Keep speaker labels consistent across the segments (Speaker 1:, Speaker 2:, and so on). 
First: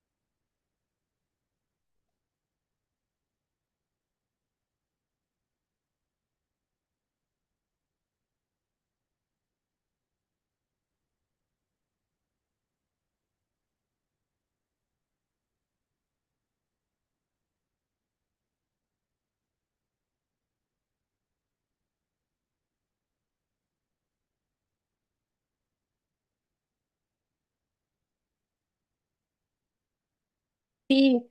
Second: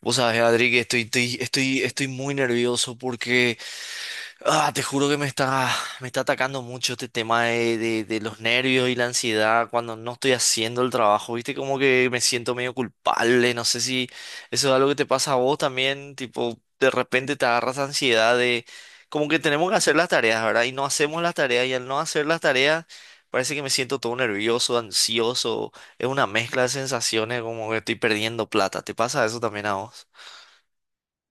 Speaker 1: Vos sabés, Adri, que estoy muy nervioso porque te juro que me está atacando mucho este tema de los nervios y la ansiedad cuando no estoy haciendo el trabajo, ¿viste? Como que me siento medio culpable, no sé si eso es algo que te pasa a vos también, tipo, de repente te agarras ansiedad de como que tenemos que hacer las tareas, ¿verdad? Y no hacemos las tareas y al no hacer las tareas parece que me siento todo nervioso, ansioso, es una mezcla de sensaciones como que estoy perdiendo plata, ¿te pasa eso también a vos?
Speaker 2: Sí,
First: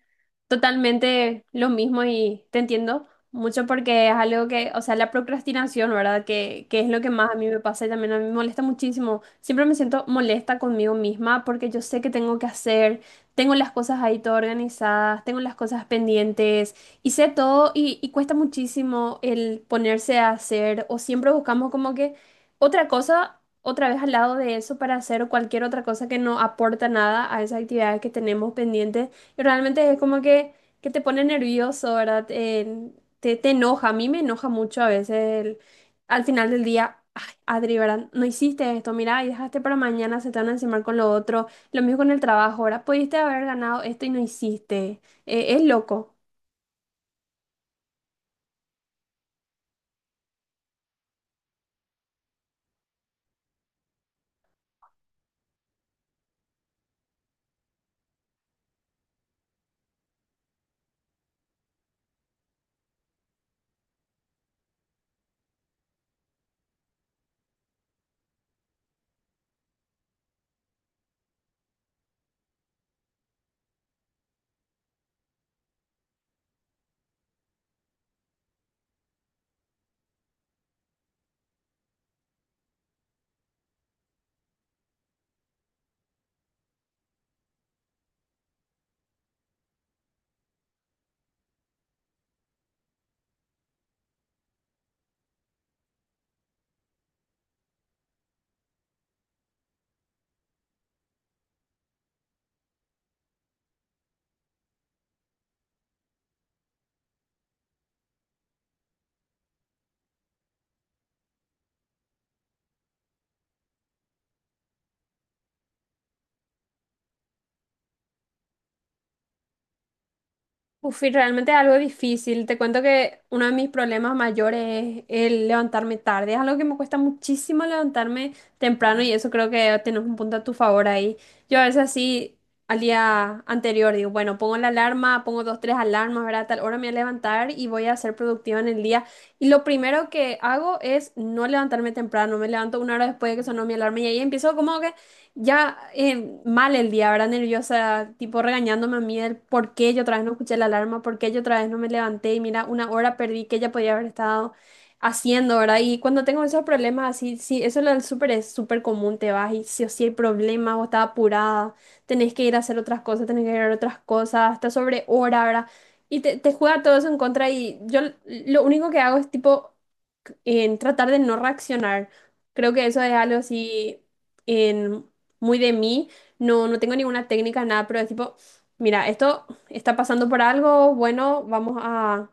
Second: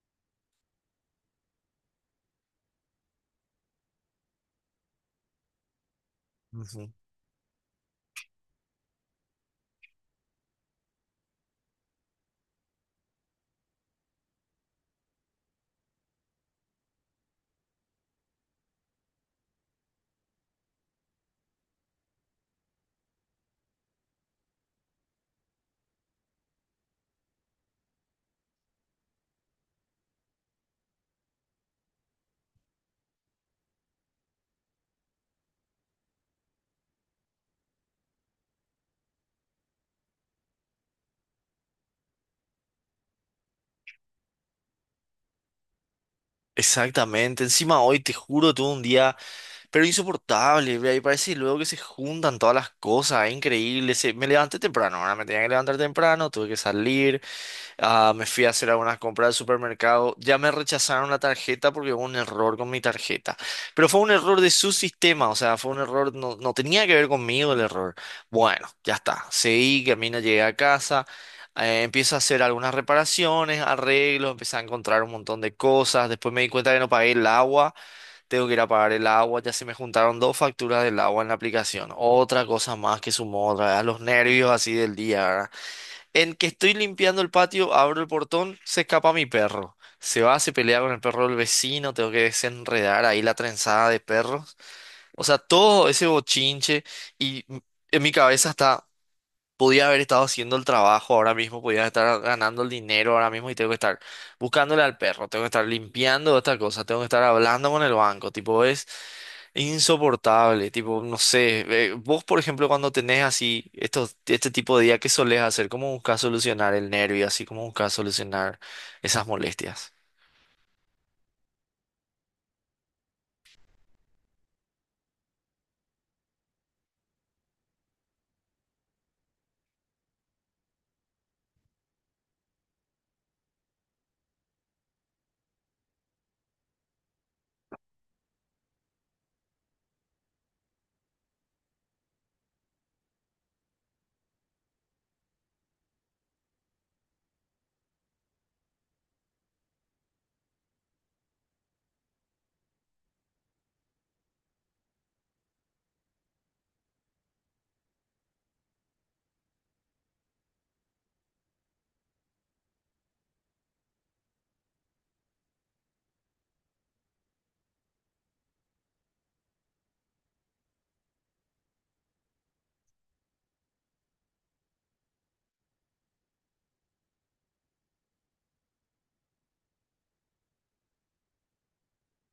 Speaker 2: totalmente lo mismo y te entiendo mucho porque es algo que, la procrastinación, ¿verdad? Que es
Speaker 1: Ujú.
Speaker 2: lo que más a mí me pasa y también a mí me molesta muchísimo. Siempre me siento molesta conmigo misma porque yo sé que tengo que hacer, tengo las cosas ahí todo organizadas, tengo las cosas pendientes y sé todo y cuesta muchísimo el ponerse a hacer o siempre buscamos como que otra cosa. Otra vez al lado de eso para hacer cualquier otra cosa que no aporta nada a esas actividades que tenemos pendientes. Y realmente es como que te pone nervioso, ¿verdad? Te, te enoja, a mí me enoja mucho a veces el- al final del día. Ay, Adri, ¿verdad? No hiciste esto, mira, y dejaste para mañana, se te van a encimar con lo otro. Lo mismo con el trabajo, ahora pudiste haber ganado esto y no hiciste. Es loco.
Speaker 1: Exactamente, encima hoy te juro tuve un día, pero insoportable, ve, y parece luego que se juntan todas las cosas, es increíble, me levanté temprano, ahora me tenía que levantar temprano, tuve que salir. Ah, me fui a hacer algunas compras al supermercado. Ya me rechazaron la tarjeta porque hubo un error con mi tarjeta. Pero fue un error de su sistema, o sea, fue un error, no, no tenía que ver conmigo el error. Bueno, ya está. Seguí, camino, llegué a casa. Empiezo a hacer algunas reparaciones, arreglos, empecé a encontrar un montón de cosas. Después me di cuenta que no pagué el agua. Tengo que ir a pagar el agua. Ya se me juntaron dos facturas del agua en la aplicación. Otra cosa más que sumó otra vez a los nervios así del día, ¿verdad? En que estoy limpiando el patio, abro el portón, se escapa mi perro. Se va, se pelea con el perro del vecino, tengo que desenredar ahí la trenzada de perros. O sea, todo ese bochinche y m- en mi cabeza está, podía haber estado haciendo el trabajo ahora mismo, podía estar ganando el dinero ahora mismo y tengo que estar buscándole al perro, tengo que estar limpiando esta cosa, tengo que estar hablando con el banco, tipo, es insoportable, tipo, no sé, vos por ejemplo cuando tenés así estos, este tipo de día, ¿qué solés hacer? ¿Cómo buscas solucionar el nervio? Así cómo buscas solucionar esas molestias.
Speaker 2: Uf, y realmente es algo difícil. Te cuento que uno de mis problemas mayores es el levantarme tarde. Es algo que me cuesta muchísimo levantarme temprano y eso creo que tienes un punto a tu favor ahí. Yo a veces así al día anterior digo, bueno, pongo la alarma, pongo dos, tres alarmas, ¿verdad? A tal hora me voy a levantar y voy a ser productiva en el día. Y lo primero que hago es no levantarme temprano. Me levanto una hora después de que sonó mi alarma y ahí empiezo como que ya mal el día, ¿verdad? Nerviosa, tipo regañándome a mí el por qué yo otra vez no escuché la alarma, por qué yo otra vez no me levanté y mira, una hora perdí que ella podía haber estado haciendo, ¿verdad? Y cuando tengo esos problemas así, sí, eso lo del súper es súper común, te vas y sí o sí hay problemas o estás apurada, tenés que ir a hacer otras cosas, tenés que ir a otras cosas, hasta sobre hora, ¿verdad? Y te juega todo eso en contra y yo lo único que hago es tipo en tratar de no reaccionar. Creo que eso es algo así en, muy de mí. No, no tengo ninguna técnica, nada, pero es tipo, mira, esto está pasando por algo, bueno, vamos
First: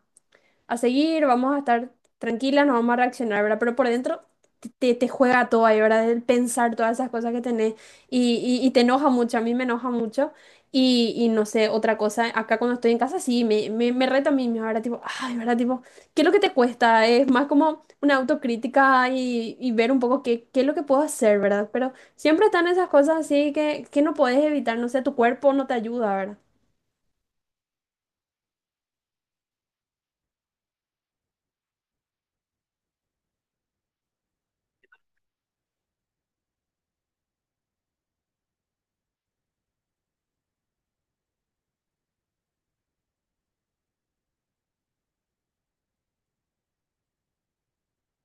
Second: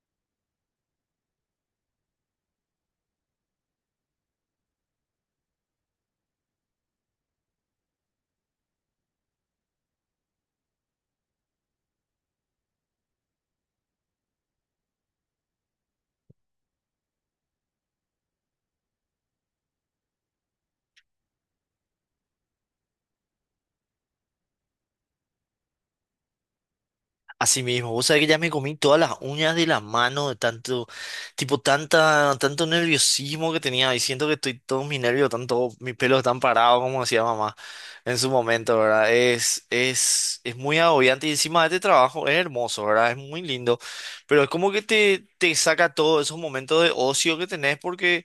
Speaker 2: a seguir, vamos a estar tranquilas, no vamos a reaccionar, ¿verdad? Pero por dentro te, te juega todo ahí, ¿verdad? El pensar todas esas cosas que tenés y te enoja mucho, a mí me enoja mucho. Y no sé, otra cosa, acá cuando estoy en casa sí, me reto a mí misma, ¿verdad? Tipo, ay, ¿verdad? Tipo, ¿qué es lo que te cuesta? Es más como una autocrítica y ver un poco qué es lo que puedo hacer, ¿verdad? Pero siempre están esas cosas así que no puedes evitar, no sé, tu cuerpo no te ayuda, ¿verdad?
Speaker 1: Así mismo, vos sabés que ya me comí todas las uñas de las manos de tanto, tipo, tanta, tanto nerviosismo que tenía y siento que estoy, todos mis nervios, tanto, mis pelos están parados, como decía mamá en su momento, ¿verdad? Es muy agobiante y encima de este trabajo es hermoso, ¿verdad? Es muy lindo, pero es como que te saca todos esos momentos de ocio que tenés porque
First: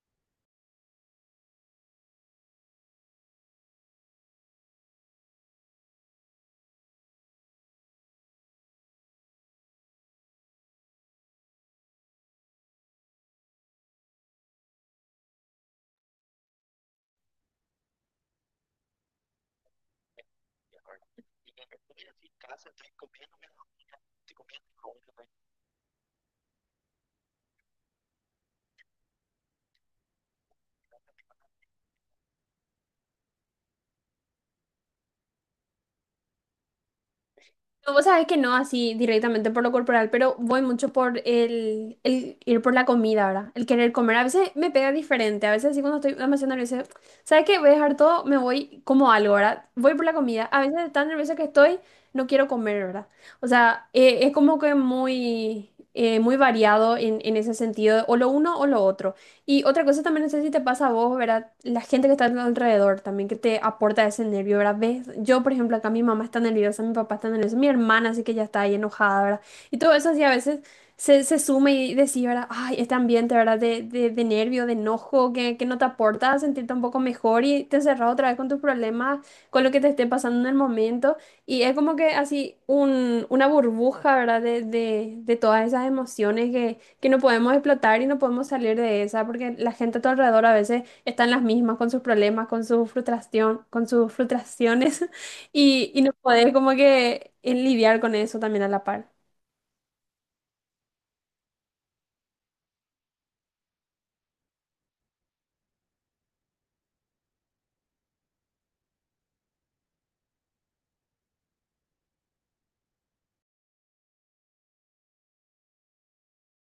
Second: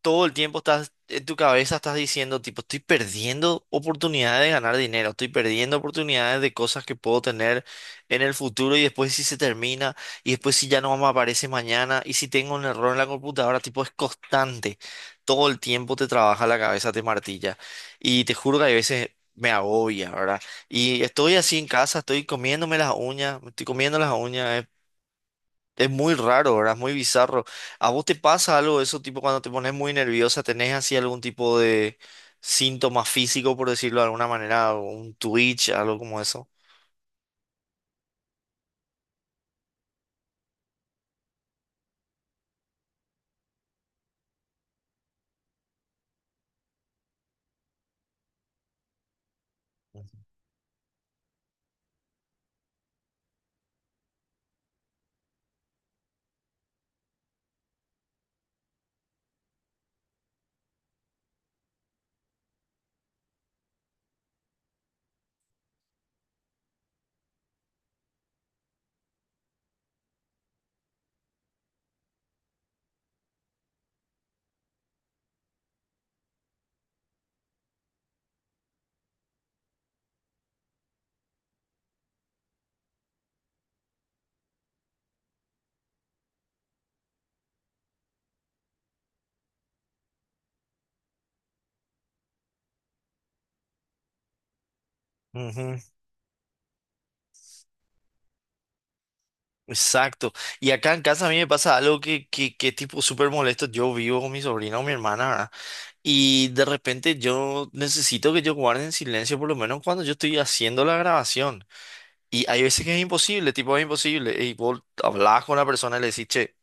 Speaker 1: todo el tiempo estás en tu cabeza, estás diciendo, tipo, estoy perdiendo oportunidades de ganar dinero, estoy perdiendo oportunidades de cosas que puedo tener en el futuro y después si se termina y después si ya no me aparece mañana y si tengo un error en la computadora, tipo, es constante. Todo el tiempo te trabaja la cabeza, te martilla y te juro que hay veces. Me agobia, ¿verdad? Y estoy así en casa, estoy comiéndome las uñas, me estoy comiendo las uñas, es muy raro, ¿verdad? Es muy bizarro. ¿A vos te pasa algo de eso, tipo cuando te pones muy nerviosa, tenés así algún tipo de síntoma físico, por decirlo de alguna manera, o un twitch, algo como eso?
Speaker 2: No, vos sabés que no así directamente por lo corporal, pero voy mucho por el ir por la comida, ¿verdad? El querer comer. A veces me pega diferente, a veces así cuando estoy demasiado nerviosa, ¿sabes qué? Voy a dejar todo, me voy como algo, ¿verdad? Voy por la comida. A veces tan nerviosa que estoy, no quiero comer, ¿verdad? O sea, es como que muy, muy variado en ese sentido, o lo uno o lo otro. Y otra cosa también, no sé si te pasa a vos, ¿verdad? La gente que está a tu alrededor también que te aporta ese nervio, ¿verdad? ¿Ves? Yo, por ejemplo, acá mi mamá está nerviosa, mi papá está nervioso, mi hermana así que ya está ahí enojada, ¿verdad? Y todo eso así a veces se suma y decís, ¿verdad? Ay, este ambiente, ¿verdad? De nervio, de enojo, que no te aporta a sentirte un poco mejor y te encerras otra vez con tus problemas, con lo que te esté pasando en el momento. Y es como que así una burbuja, ¿verdad? De todas esas emociones que no podemos explotar y no podemos salir de esa, porque la gente a tu alrededor a veces está en las mismas con sus problemas, con su frustración, con sus frustraciones
Speaker 1: Ujú.
Speaker 2: y no podés como que lidiar con eso también a la par.
Speaker 1: Exacto. Y acá en casa a mí me pasa algo que es tipo súper molesto. Yo vivo con mi sobrina o mi hermana, ¿verdad? Y de repente yo necesito que ellos guarden silencio, por lo menos cuando yo estoy haciendo la grabación. Y hay veces que es imposible, tipo es imposible. Y vos hablás con la persona y le decís, che.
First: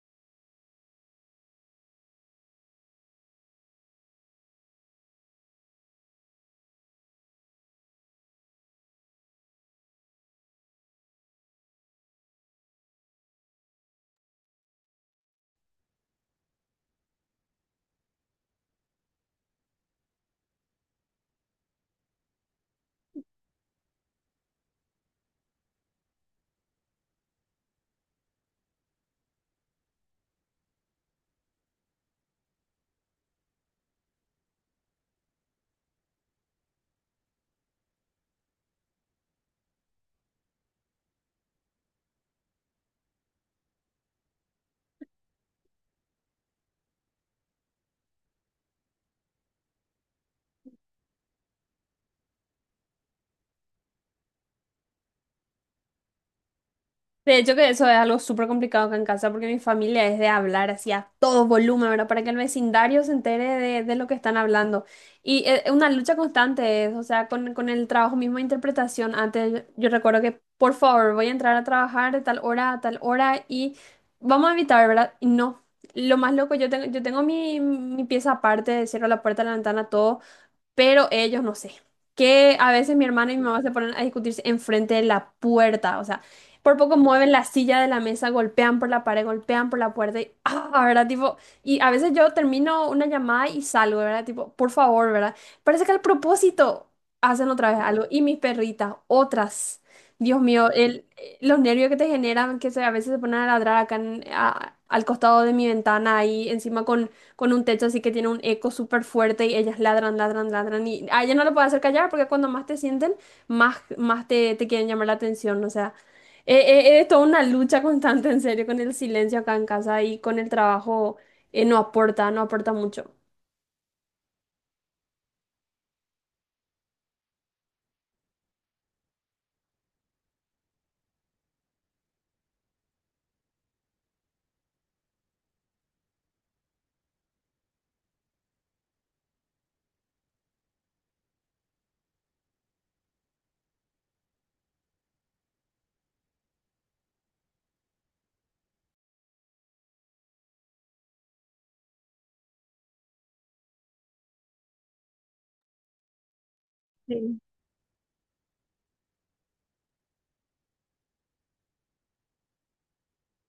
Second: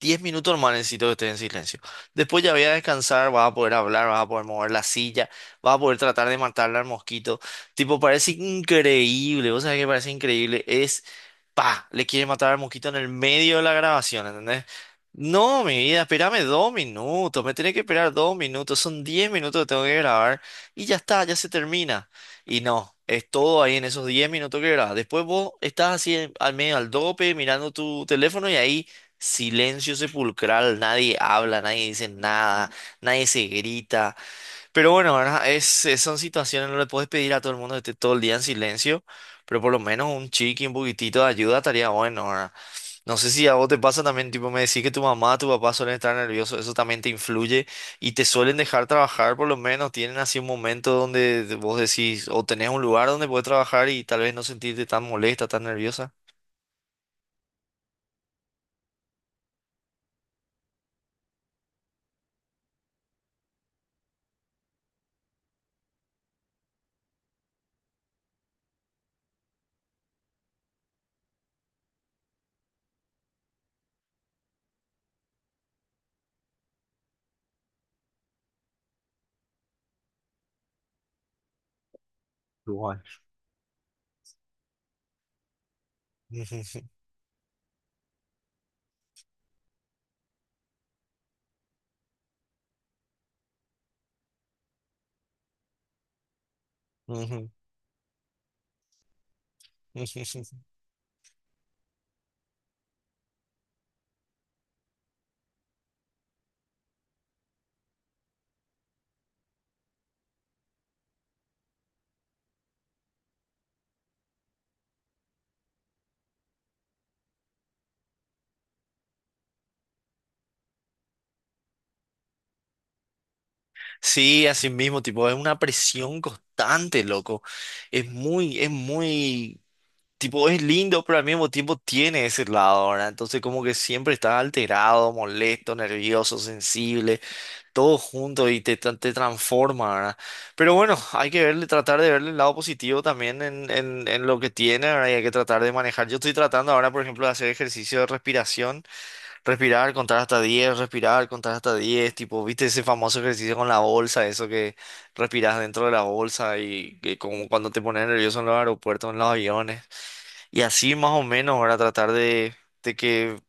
Speaker 1: 10 minutos nomás necesito que estés en silencio. Después ya voy a descansar, vas a poder hablar, vas a poder mover la silla, vas a poder tratar de matarle al mosquito. Tipo, parece increíble, vos sabés que parece increíble. Es le quiere matar al mosquito en el medio de la grabación, ¿entendés? No, mi vida, espérame 2 minutos, me tenés que esperar 2 minutos, son 10 minutos que tengo que grabar y ya está, ya se termina. Y no, es todo ahí en esos 10 minutos que grabas. Después vos estás así al medio, al dope, mirando tu teléfono y ahí silencio sepulcral, nadie habla, nadie dice nada, nadie se grita, pero bueno, ¿verdad? Son situaciones, no le puedes pedir a todo el mundo que esté todo el día en silencio, pero por lo menos un chiqui, un poquitito de ayuda estaría bueno, ¿verdad? No sé si a vos te pasa también, tipo, me decís que tu mamá, tu papá suelen estar nerviosos, eso también te influye y te suelen dejar trabajar, por lo menos tienen así un momento donde vos decís, o tenés un lugar donde puedes trabajar y tal vez no sentirte tan molesta, tan nerviosa.
Speaker 2: De hecho que eso es algo súper complicado acá en casa porque mi familia es de hablar así a todo volumen, ¿verdad? Para que el vecindario se entere de lo que están hablando. Y es una lucha constante, es, o sea, con el trabajo mismo de interpretación. Antes yo recuerdo que, por favor, voy a entrar a trabajar de tal hora a tal hora y vamos a evitar, ¿verdad? Y no. Lo más loco, yo tengo mi pieza aparte, cierro la puerta, la ventana, todo, pero ellos no sé. Que a veces
Speaker 1: Igual.
Speaker 2: mi hermana y mi mamá se ponen a discutirse enfrente de la puerta, o sea, por poco mueven la silla de la mesa, golpean por la pared, golpean por la puerta y, ah, ¿verdad? Tipo, y a veces yo termino una llamada y salgo, ¿verdad? Tipo, por favor, ¿verdad? Parece que al propósito
Speaker 1: Ujú,
Speaker 2: hacen
Speaker 1: ujú.
Speaker 2: otra vez algo. Y mis perritas, otras. Dios
Speaker 1: Ujú.
Speaker 2: mío, el, los nervios que te generan, que se, a veces se ponen a ladrar acá al costado de mi ventana, ahí encima con un techo así que tiene un eco súper fuerte y ellas ladran, ladran, ladran. Y a ellas no lo puedes hacer callar porque cuando más te sienten, más, más te, te quieren llamar la atención. O sea, eh, es toda una lucha constante, en serio, con el silencio acá en casa y con el trabajo, no aporta, no aporta mucho.
Speaker 1: Sí, así mismo, tipo, es una presión constante, loco. Es muy tipo, es lindo, pero al mismo tiempo tiene ese lado, ¿verdad? Entonces como que siempre estás alterado, molesto, nervioso, sensible, todo junto y te transforma, ¿verdad? Pero bueno, hay que verle, tratar de verle el lado positivo también en lo que tiene, ¿verdad? Y hay que tratar de manejar. Yo estoy tratando ahora, por ejemplo, de hacer ejercicio de respiración, respirar, contar hasta 10, respirar, contar hasta 10. Tipo, ¿viste ese famoso ejercicio con la bolsa, eso que respiras dentro de la bolsa y que
Speaker 2: Sí.
Speaker 1: como cuando te pones nervioso en los aeropuertos, en los aviones? Y así más o menos, ahora tratar de que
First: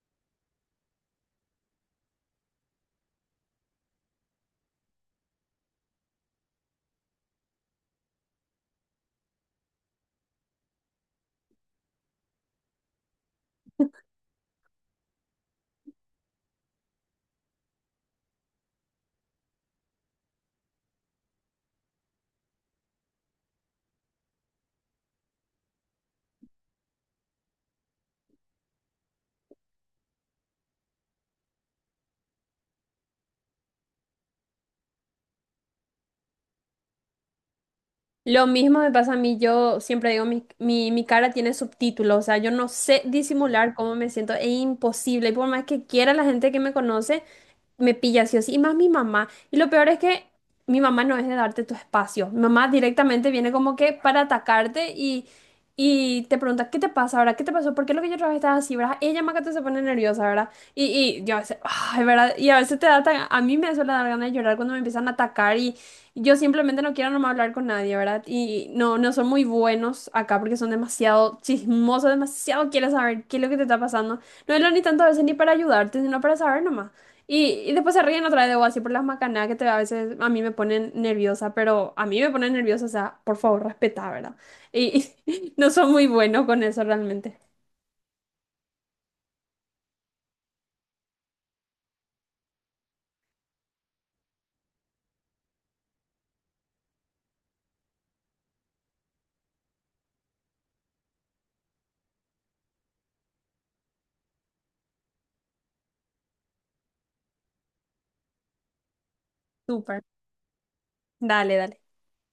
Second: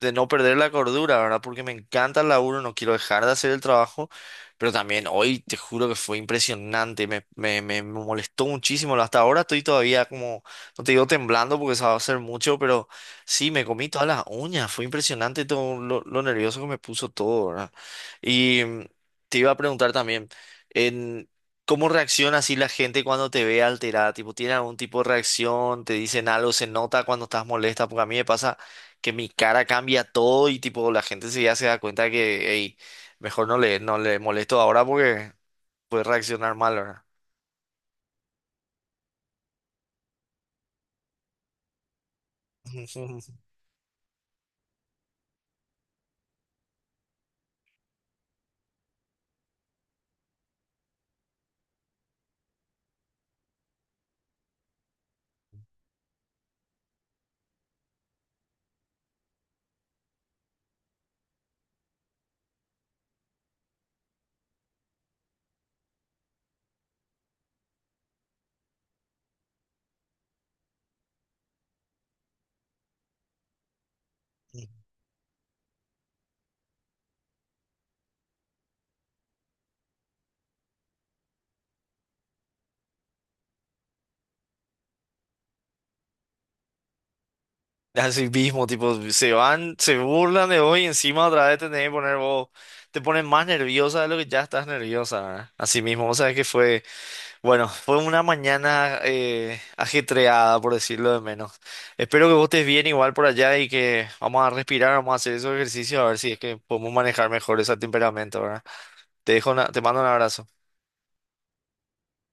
Speaker 1: de no perder la cordura, ¿verdad? Porque me encanta el laburo, no quiero dejar de hacer el trabajo, pero también hoy te juro que fue impresionante, me molestó muchísimo, hasta ahora estoy todavía como, no te digo temblando porque se va a hacer mucho, pero sí, me comí todas las uñas, fue impresionante todo lo nervioso que me puso todo, ¿verdad? Y te iba a preguntar también, en... ¿Cómo reacciona así la gente cuando te ve alterada? Tipo, ¿tiene algún tipo de reacción? ¿Te dicen algo? ¿Se nota cuando estás molesta? Porque a mí me pasa que mi cara cambia todo y tipo la gente se ya se da cuenta que, hey, mejor no le molesto ahora porque puede reaccionar mal, ¿verdad?
Speaker 2: Lo mismo me pasa a mí, yo siempre digo, mi cara tiene subtítulos, o sea, yo no sé disimular cómo me siento, es imposible, y por más que quiera la gente que me conoce, me pilla sí o sí, y más mi mamá. Y lo peor es que mi mamá no es de darte tu espacio. Mi mamá directamente viene como que para atacarte y te pregunta, ¿qué te pasa ahora? ¿Qué te pasó? ¿Por qué lo que yo otra vez estaba así, verdad? Ella más que todo se pone nerviosa, ¿verdad? Y, y yo a veces, ay, ¿verdad? Y a veces a mí me suele dar ganas de llorar cuando me empiezan a atacar y yo simplemente no quiero nomás hablar con nadie, ¿verdad? Y no, no son muy buenos acá porque son demasiado chismosos, demasiado quieren saber qué es lo que te está pasando. No es lo ni tanto a veces ni para ayudarte, sino para saber nomás. Y después se ríen otra vez de vos, así por las macanadas que te, a veces a mí me ponen nerviosa, pero a mí me ponen nerviosa, o sea, por favor, respetá, ¿verdad? Y y no son muy buenos con eso realmente.
Speaker 1: Así mismo, tipo, se van, se burlan de hoy y encima otra vez te tenés que poner vos, te pones más nerviosa de lo que ya estás nerviosa, ¿verdad? Así mismo, vos sabés que fue, bueno, fue una mañana ajetreada, por decirlo de menos. Espero que vos estés bien igual por allá y que vamos a respirar, vamos a hacer esos ejercicios a ver si es que podemos manejar mejor ese temperamento, ¿verdad? Te dejo te mando
Speaker 2: Súper.
Speaker 1: un abrazo.
Speaker 2: Dale, dale.